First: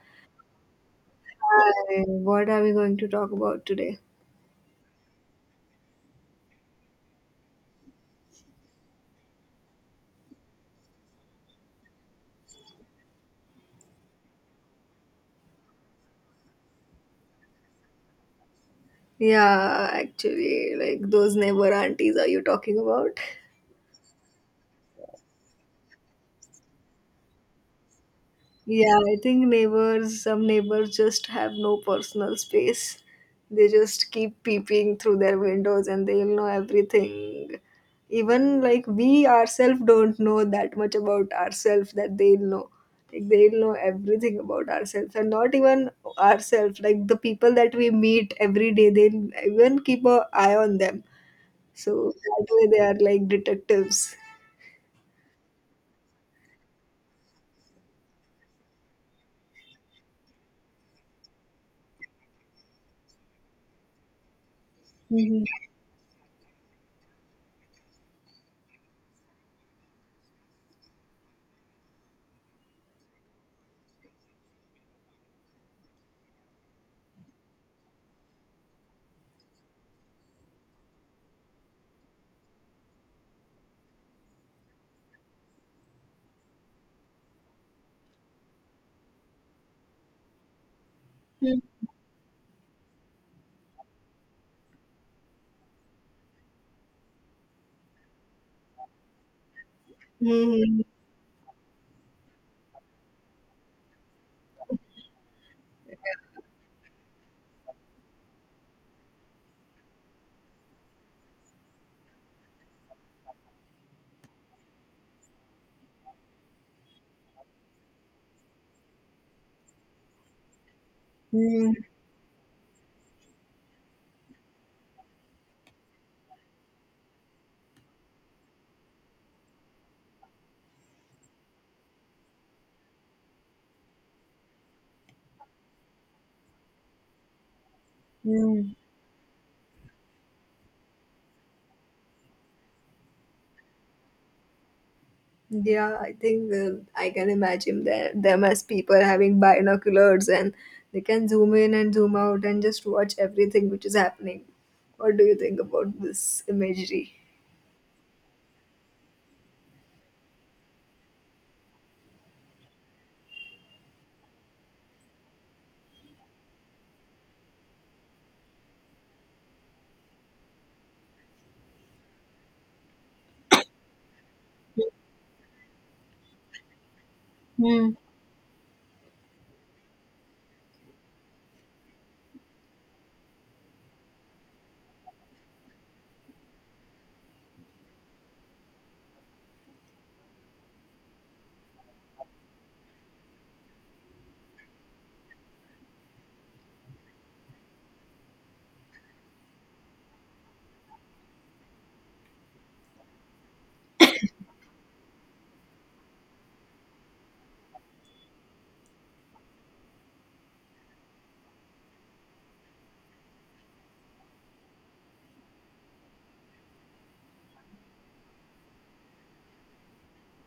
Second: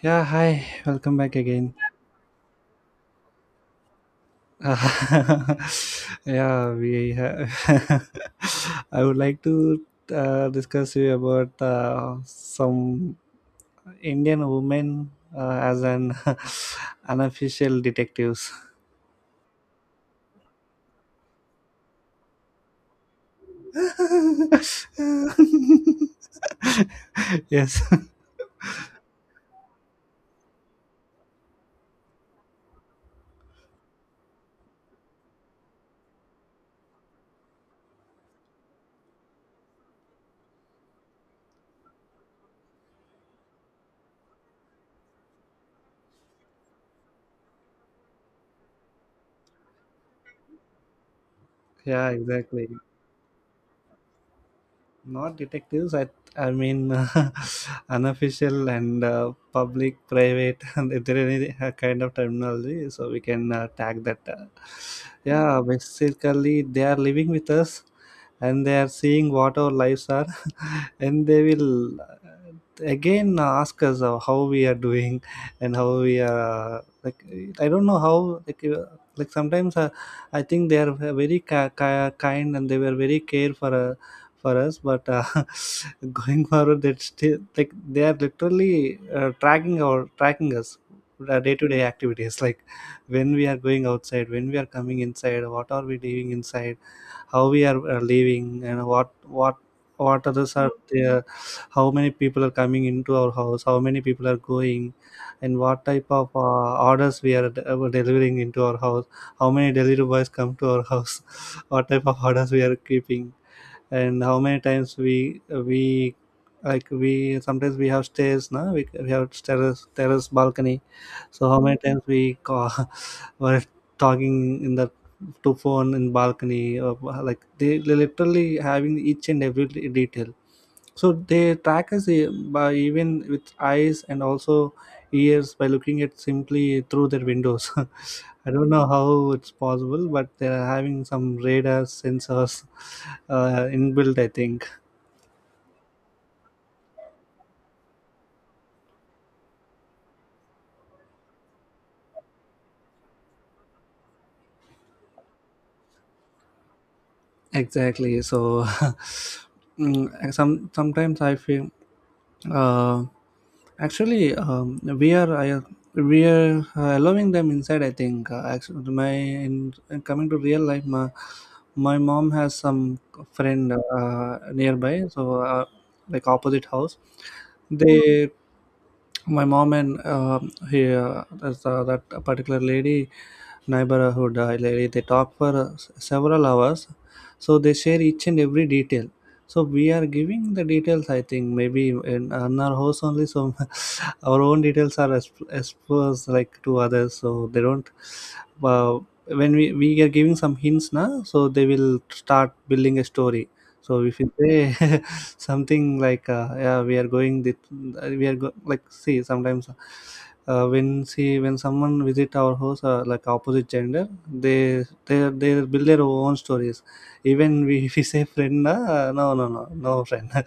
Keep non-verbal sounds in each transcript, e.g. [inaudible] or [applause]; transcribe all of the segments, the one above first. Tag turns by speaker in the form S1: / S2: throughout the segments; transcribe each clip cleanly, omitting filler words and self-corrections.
S1: Yeah, hi, welcome back again.
S2: Hi, what are we going to talk about today?
S1: [laughs] yeah, we have. [laughs] I would like to discuss you about some Indian women as an [laughs] unofficial detectives.
S2: Yeah, actually, like those neighbor aunties are you talking about?
S1: [laughs] Yes.
S2: Yeah, I think neighbors, some neighbors just have no personal space. They just keep peeping through their windows and they'll know everything. Even like we ourselves don't know that much about ourselves that they'll know. Like they'll know everything about ourselves and not even ourselves, like the people that we meet every day, they'll even keep an eye on them.
S1: Yeah,
S2: So that way
S1: exactly.
S2: they are like detectives.
S1: Not detectives, I mean [laughs] unofficial and public private [laughs] and if there any kind of terminology so we can tag that
S2: Mhm.
S1: yeah, basically they are living with us and they are seeing what our lives are [laughs] and they will again ask us how we are doing and how we are like, I don't know how, like uh, like sometimes I think they are very kind and they were very care for us, but [laughs] going forward that still like they are literally tracking us our
S2: Mm,
S1: day-to-day activities, [laughs] like when we are going outside, when we are coming inside, what are we leaving inside, how we are leaving and what what others are
S2: hmm
S1: there, how many people are coming into our house, how many people are going, and what type of orders we are delivering into our house, how many delivery boys come to our house, [laughs] what type of orders we are keeping, and how many times we like we sometimes we have stairs, now we have terrace balcony, so how
S2: mm,
S1: many times we call [laughs] were talking in the to phone in balcony, or like they literally having each and every detail. So they track us by even with eyes and also ears by looking at simply through their windows. [laughs] I don't
S2: mm.
S1: know how it's possible, but they're having some radar sensors inbuilt, I think.
S2: Yeah, I think I can imagine that them as people having binoculars and they can zoom in and zoom out and just watch everything which is happening. What do you think about this imagery?
S1: Exactly. So [laughs] sometimes I feel uh, actually we are allowing them inside, I think. Actually my, in coming to real life, my mom has some friend nearby, so like opposite house,
S2: Mm,
S1: they, my mom and he, that particular lady, neighborhood lady, they talk for several hours, so they share each and every detail. So we are giving the details, I think maybe in our house only. So [laughs] our own details are exposed, like, to others, so they don't uh, when we are giving some hints now, so they will start building a story. So if you say [laughs] something like, "Yeah, we are going," that like, see, sometimes when, see, when someone visit our house, like opposite gender, they build their own stories. Even we, [laughs] if we say friend, no, no, no, no friend. [laughs]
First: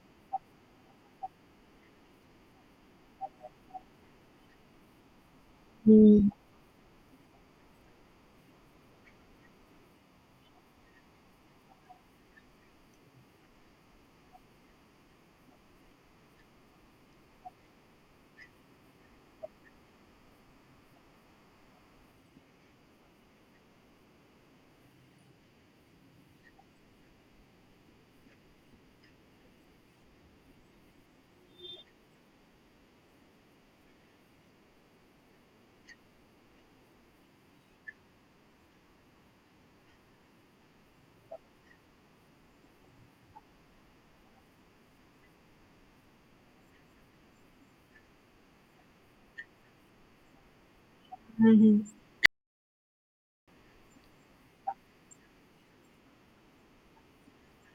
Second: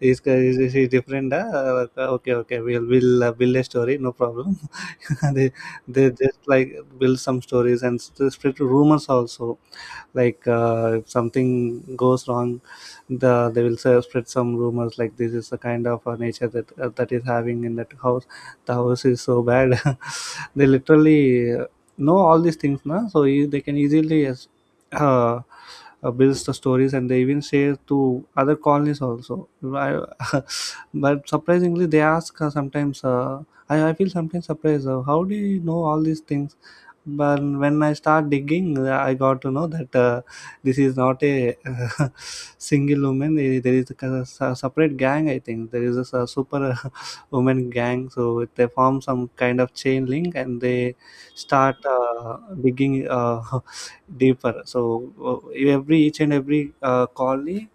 S1: Is different. Like, okay, okay, we'll build a story, no problem. [laughs] they they
S2: mm,
S1: just like build some stories and spread rumors also. Like, if something goes wrong, they will say, spread some rumors like this is the kind of nature that that is having in that house, the house is so bad. [laughs] They literally know all these things, na? So they can easily uh, builds the stories, and they even share to other colonies also. I, [laughs] but surprisingly they ask sometimes I feel sometimes surprised, how do you know all these things? But when I start digging, I got to know that this is not a [laughs] single woman. Eh, there is a kind of separate gang, I think. There is a super [laughs] woman gang, so they form some kind of chain link, and they start
S2: mhm,
S1: digging [laughs] deeper. So every each and every colony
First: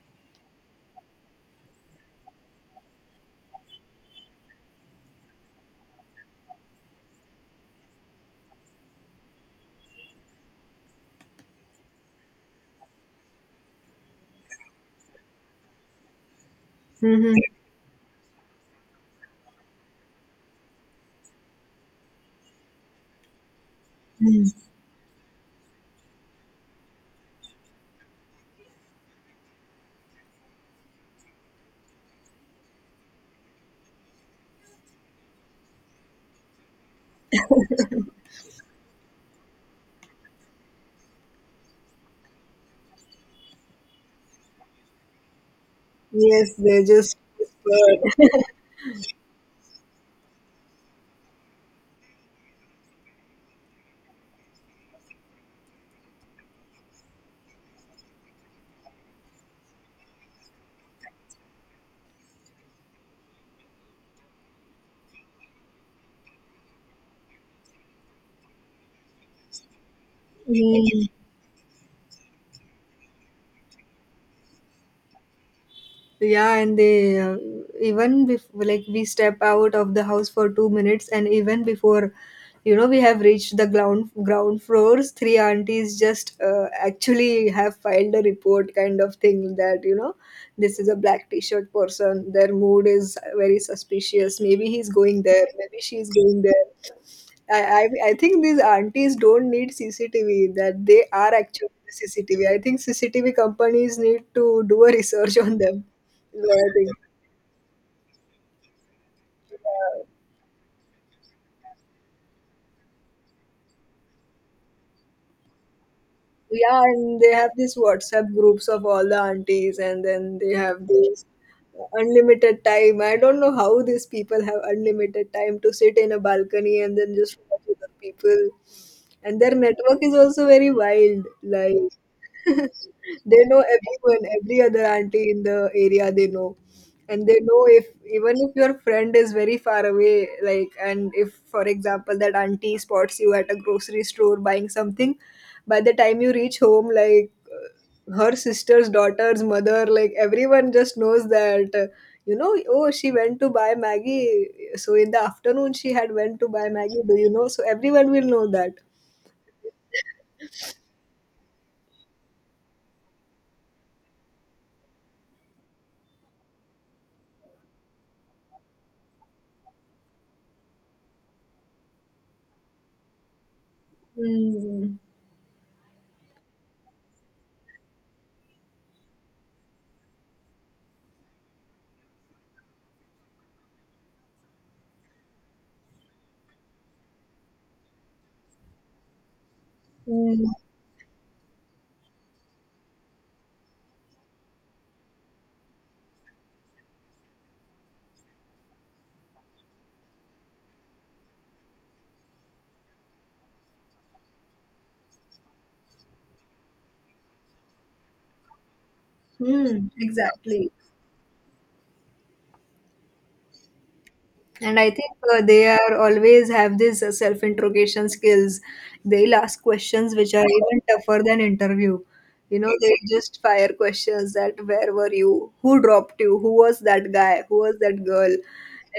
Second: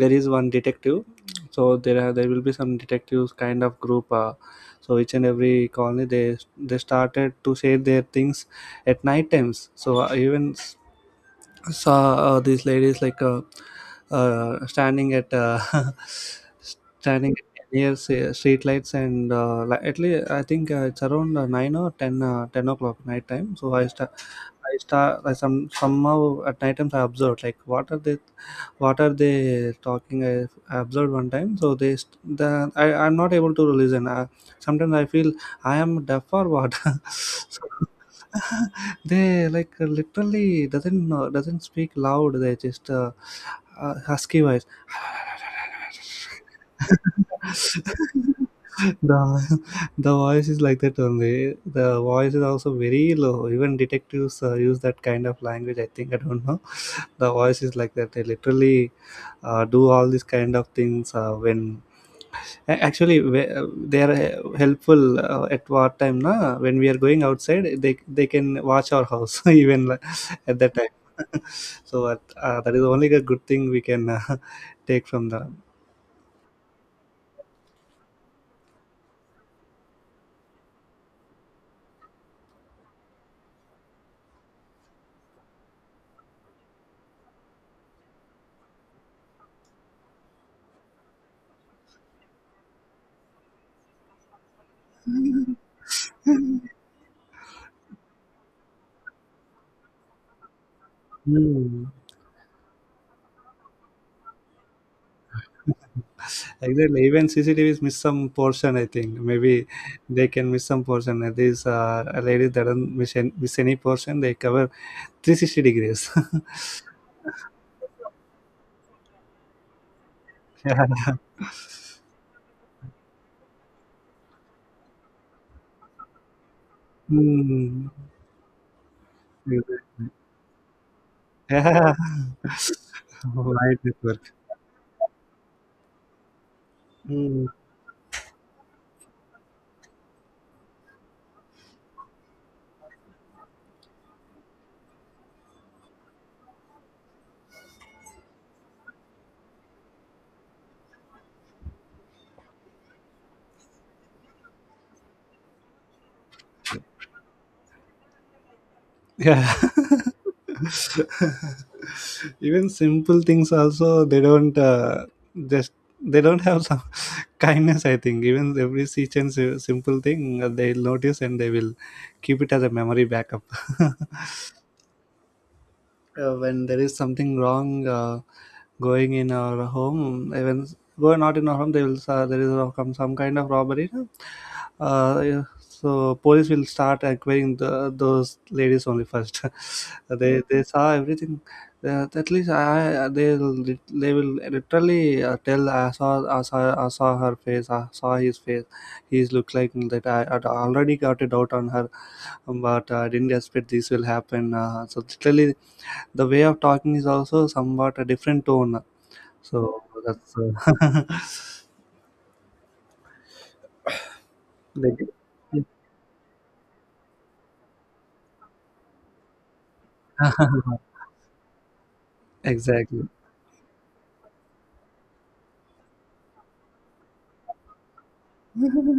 S1: there is one detective, so there are, there will be some detectives kind of group, so each and every colony they started to say their things at night times. So even saw these ladies like standing at [laughs] standing
S2: mhm,
S1: near street lights, and at least I think it's around nine or 10, 10 o'clock night time. So I start.
S2: mm.
S1: I start I some somehow at night times I observed like what are they, what are they talking. I observed one time, so they st- the I, I'm not able to listen. Sometimes I feel I am deaf or what. [laughs] So [laughs] they like literally doesn't know, doesn't speak loud. They just husky voice.
S2: Yes, they just
S1: [laughs]
S2: whispered. [laughs]
S1: the the voice is like that only. The voice is also very low. Even detectives use that kind of language, I think. I don't know. The voice is like that. They literally do all these kind of things when actually they are helpful at what time, na? When we are going outside, they can watch our house. [laughs] Even at that time.
S2: Hmm.
S1: [laughs] So at, that is only a good thing we can [laughs] take from the.
S2: Yeah, and they even like we step out of the house for 2 minutes and even before you know we have reached the ground floors, three aunties just actually have filed a report kind of thing that, you know, this is a black t-shirt person, their mood is very suspicious, maybe he's going there, maybe she's going there. I, I I think these aunties don't need CCTV. That they are actually
S1: Hmm.
S2: the CCTV. I think CCTV companies need to do a research on them. Is what I
S1: Exactly. Even CCTVs miss some portion, I think. Maybe
S2: think.
S1: they can miss some portion. These ladies that don't miss any portion. They cover 360 degrees.
S2: Yeah, and they have these WhatsApp groups of all the aunties, and then they
S1: [laughs]
S2: have
S1: Yeah.
S2: this unlimited time. I don't know how these people have unlimited time to sit in a balcony and then just watch
S1: Hmm.
S2: other people. And their network
S1: Exactly.
S2: is also very wild.
S1: Yeah.
S2: Like [laughs]
S1: [laughs]
S2: they know
S1: Wide
S2: everyone,
S1: network.
S2: every other auntie in the area they know. And they
S1: Hmm.
S2: know, if even if your friend is very far away, like, and if for example that auntie spots you at a grocery store buying something, by the time you reach home, like, her sister's daughter's mother, like everyone just knows that, you know, oh, she went to buy maggie, so in the afternoon she had went to buy maggie, do you know, so everyone will know that.
S1: Yeah, [laughs] even simple things also they don't just they don't have some [laughs] kindness, I think. Even every such and simple thing, they'll notice, and they will keep it as a memory backup. [laughs]
S2: Mm.
S1: When there is something wrong going in our home, even go not in our home, they will there is come some kind of robbery, yeah, so police will start acquiring the, those ladies only first. [laughs] they
S2: Mm.
S1: they saw everything. At least I, they will literally tell, I saw, I saw her face, I saw his face, he's looked like that, I had already got a doubt on her, but I didn't expect this will happen. So literally the way of talking is also somewhat a different tone. So
S2: Mm.
S1: that's
S2: Exactly.
S1: uh,
S2: And I
S1: [laughs] like
S2: think they are always have this self interrogation skills. They'll ask questions which are even
S1: [laughs]
S2: tougher than interview. You know, they
S1: exactly.
S2: just fire questions that where were you, who dropped you, who was that guy, who was that girl,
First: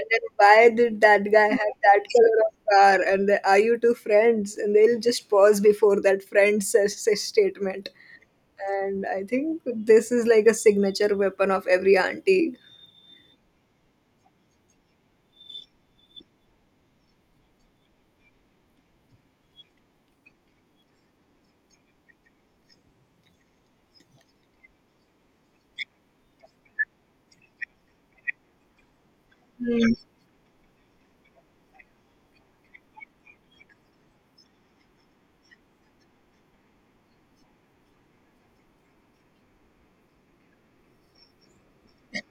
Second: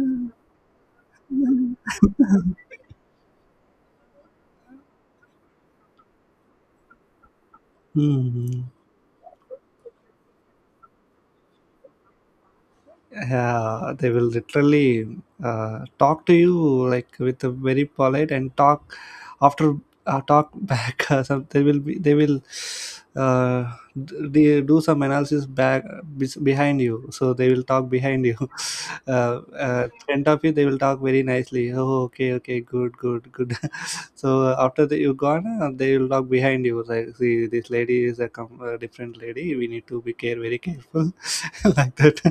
S2: and then why did that guy have that color of car, and the, are you two friends, and they'll just pause before that friend says statement.
S1: Hmm.
S2: And I think this is like a signature weapon of every auntie.
S1: Yeah, they will literally talk to you like with a very polite, and talk after talk back, [laughs] some they will uh, do some analysis back behind you, so they will talk behind you. [laughs]
S2: Mm.
S1: In front of you they will talk very nicely, oh, okay, okay, good, good, good. [laughs] So after that you gone, they will talk behind you like, see, this lady is a different lady, we need to be care very careful. [laughs] Like that,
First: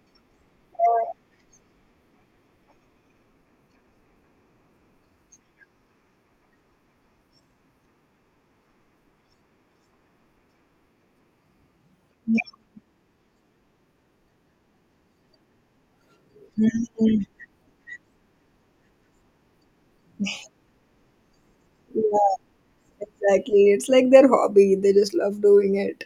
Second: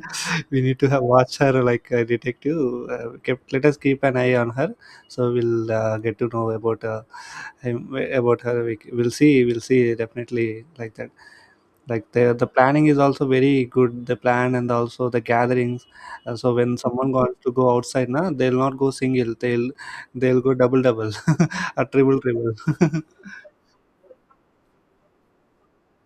S1: we need to have watch her like a detective. Kept, let us keep an eye on her, so we'll get to know about him, about her. We, we'll see. We'll see definitely, like that. Like the planning is also very good. The plan and also the gatherings. So when someone wants to go outside, na, they'll not go single. They'll go double double, [laughs] or triple triple. [laughs]
S2: Exactly. It's like their hobby. They just love doing it.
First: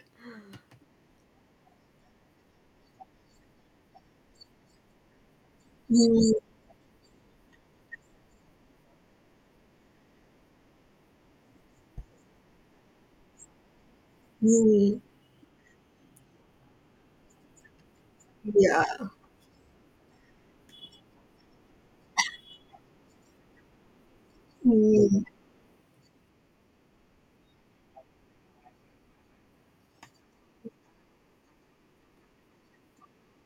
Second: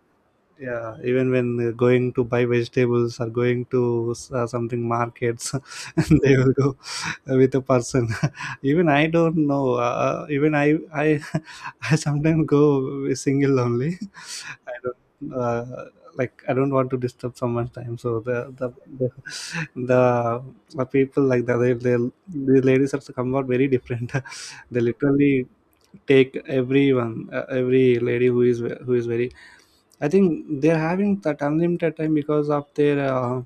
S1: Yeah, even when going to buy vegetables or going to something markets, [laughs] and
S2: Mm,
S1: they will go with a person. [laughs] Even I don't know, even I [laughs] I sometimes go single only. [laughs] I
S2: mm,
S1: don't like, I don't want to disturb someone's time. So the
S2: yeah.
S1: the, the, the people like that, they the ladies have come out very different. [laughs] They
S2: Mm.
S1: literally take everyone, every lady who is very, I think they're having that unlimited time because of their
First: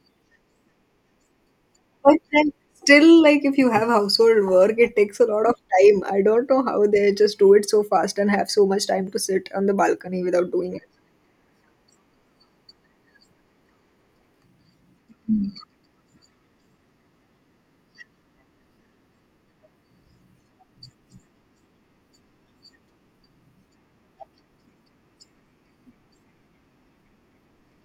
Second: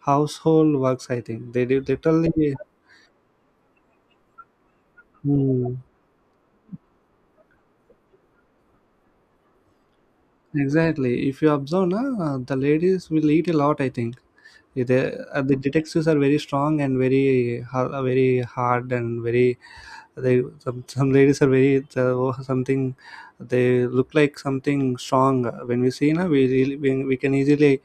S1: household works, I think they do
S2: But then
S1: literally.
S2: still, like, if you have household work, it takes a lot of
S1: Hmm.
S2: time. I don't know how they just do it so fast and have so much time to sit on the balcony without doing
S1: Exactly. If you observe, na, the ladies will eat a lot, I think. They, the detectives are very strong and very very hard and very. They some ladies are very the, something. They look like something strong. When we see, na, we really, we can easily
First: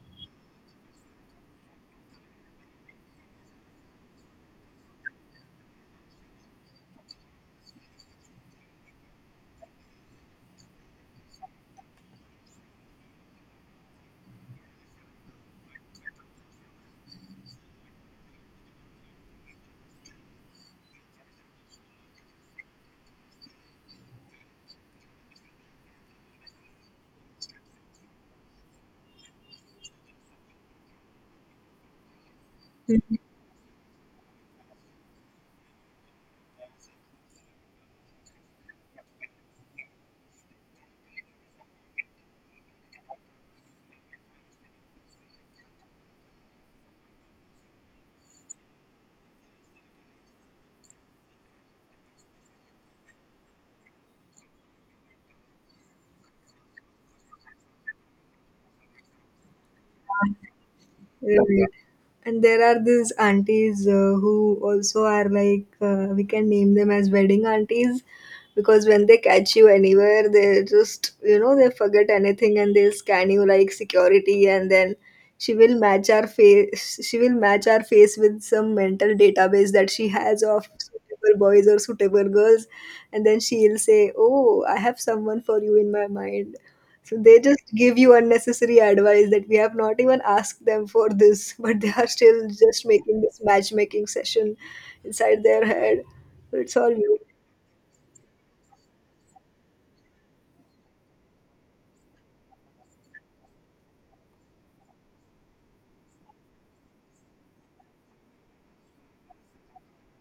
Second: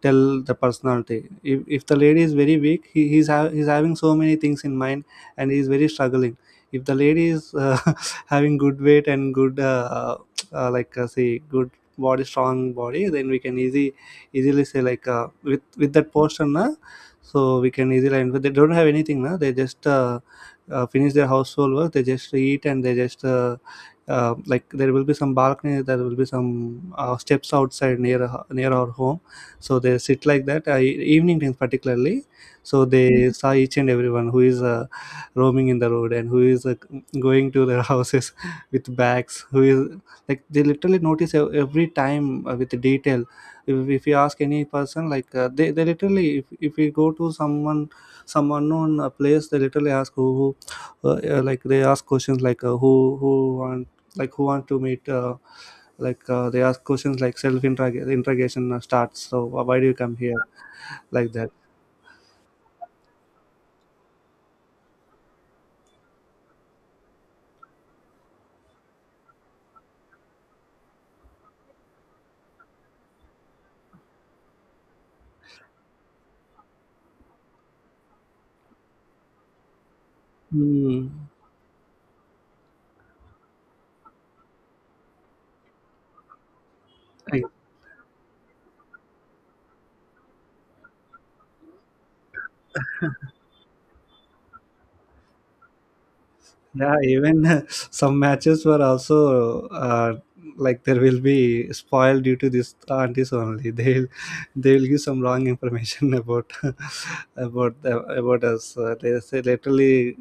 S1: tell the personality. If the lady is very weak, he, he's having so many things in mind, and he's very struggling. If the lady is [laughs] having good weight and good like, say, good body, strong body, then we can easy easily say like, with that portion, na, so we can easily. And but they don't have anything, na, they just finish their household work, they just eat, and they just like there will be some balcony, there will be some steps outside near near our home, so they sit like that. Evening times particularly, so they,
S2: it.
S1: Mhm, saw each and everyone who is roaming in the road, and who is going to their [laughs] houses with bags, who is like they literally notice every time with detail. If you ask any person like, they literally, if we go to someone some unknown place, they literally ask who like, they ask questions like, who who want, like, who want to meet like, they ask questions like self interrogation starts. So why do you come here, like that.
S2: Right. And there are these aunties who also are like, we can name them as wedding aunties, because when they catch you anywhere, they just, you know, they forget anything and they'll scan you like security, and then she will match our face with some mental database that she has of
S1: Mm.
S2: suitable boys or suitable girls. And then she'll say, "Oh, I have someone for you in my mind." So they just give you unnecessary advice that we have not even asked them for this, [laughs] but they are still just making this matchmaking session inside their head. So it's all
S1: Yeah,
S2: you.
S1: even [laughs] some matches were also like there will be spoiled due to this aunties only. [laughs] They'll give some wrong information [laughs] about about us. They say literally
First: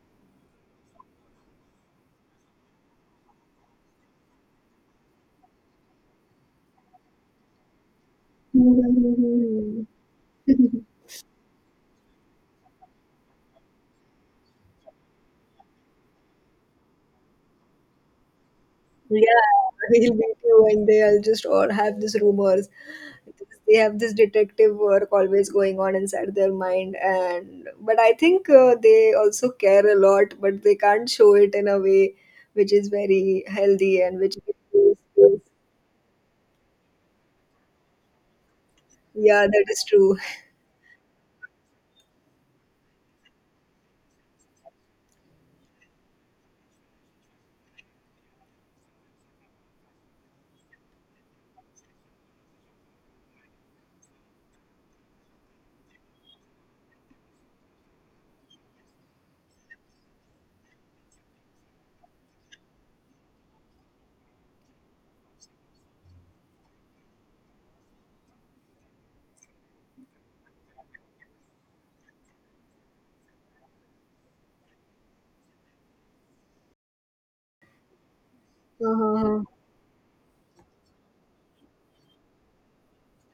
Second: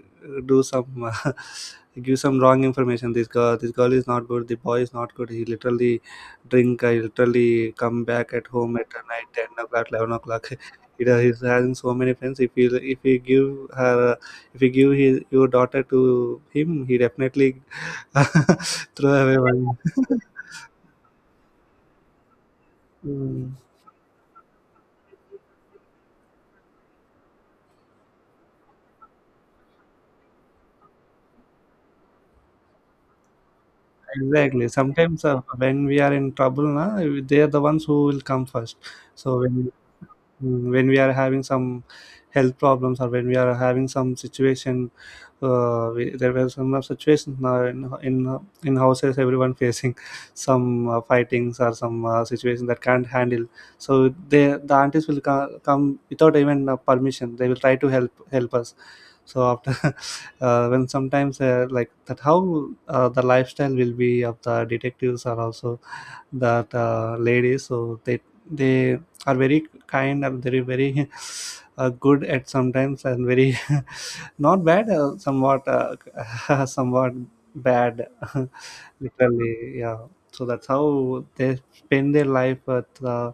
S1: do some [laughs] give some wrong information. This girl is not good. The boy is not good. He literally drink. I literally come back at home at night ten
S2: Mhm.
S1: o'clock, 11 o'clock. [laughs]
S2: [laughs]
S1: He does, he's having so many friends. If he give her, if you give his, your daughter to him, he definitely [laughs] throw away
S2: Yeah,
S1: one.
S2: we'll meet
S1: [laughs]
S2: you one day. I'll just all have these rumors.
S1: Mm,
S2: They have this detective work always going on inside their mind, and but I think they also care a lot, but they can't show it in a way which is very healthy and which
S1: exactly,
S2: is,
S1: sometimes when we are in trouble, na, they are the ones who will come first. So
S2: yeah, that
S1: when,
S2: is true.
S1: Mm, when we are having some health problems or when we are having some situation, there were some of situations now in in houses everyone facing some fightings or some situation that can't handle. So they the aunties will come without even permission, they will try to help us. So after [laughs] when sometimes like that, how the lifestyle will be of the detectives are also that lady, so they are very kind and very very [laughs] good at sometimes, and very [laughs] not bad, somewhat [laughs] somewhat bad. [laughs]
S2: Uh-huh.
S1: Literally, yeah. So that's how they spend their life with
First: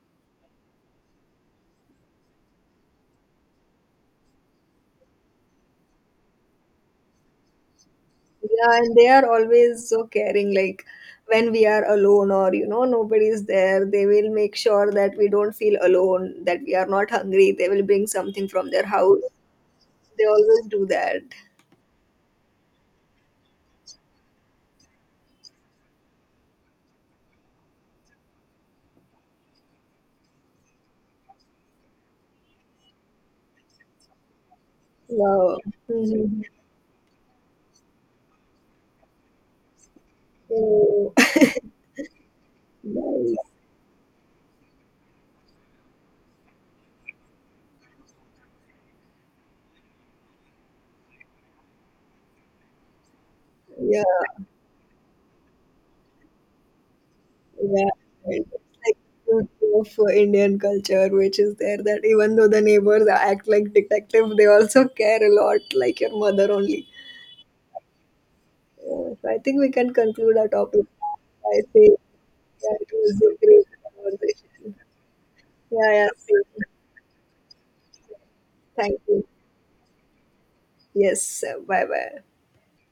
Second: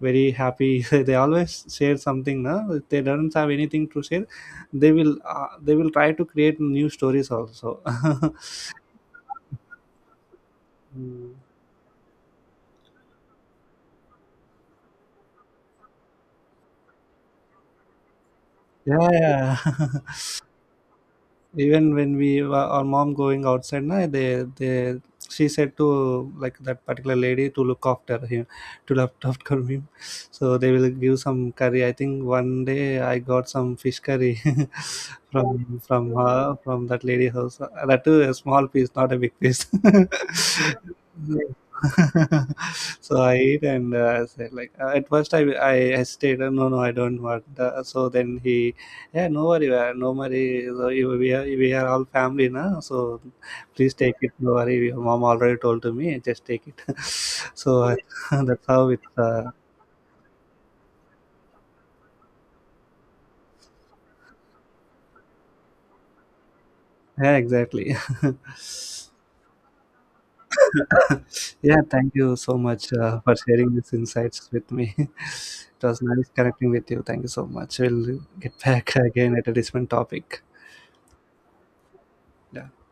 S1: very happy. [laughs] They always share something, no? If they don't have anything to share, they will try to create new stories also. [laughs]
S2: Yeah, and they are always so caring. Like
S1: Mm.
S2: when we are alone or, you know, nobody is there, they will make sure that we don't feel alone, that we are not hungry. They will bring something from their
S1: Yeah,
S2: house.
S1: yeah.
S2: They
S1: [laughs]
S2: always do that.
S1: Even when we were, our mom going outside, na, they she said to like that particular lady to look after him, to look after him. So they will give some curry, I think. One day I got some fish curry [laughs]
S2: Wow.
S1: from
S2: Hmm.
S1: her, from that lady house. That too a small piece, not a big piece.
S2: So, [laughs]
S1: [laughs] So I
S2: nice.
S1: ate, and I said like, at first I hesitated, no, no, I don't want, so then he, yeah, no worry, no worry. So you, we are all family now, so please
S2: Yeah,
S1: take it. No worry, your mom already told to me. Just take it. [laughs] So
S2: yeah.
S1: [laughs]
S2: It's
S1: that's how
S2: like
S1: it.
S2: beauty of Indian culture, which is there, that even though the neighbors act like detective, they also care a lot, like your mother only.
S1: Yeah, exactly. [laughs]
S2: Yeah, so I think we can conclude our topic. I
S1: Yeah,
S2: say,
S1: thank you so
S2: yeah, it
S1: much
S2: was a
S1: for
S2: great
S1: sharing these insights with
S2: conversation.
S1: me. [laughs] It
S2: Yeah,
S1: was
S2: yeah,
S1: nice
S2: same.
S1: connecting with you. Thank you so much. We'll get back [laughs]
S2: Thank you.
S1: again at a different topic.
S2: Yes, bye bye.
S1: Yeah.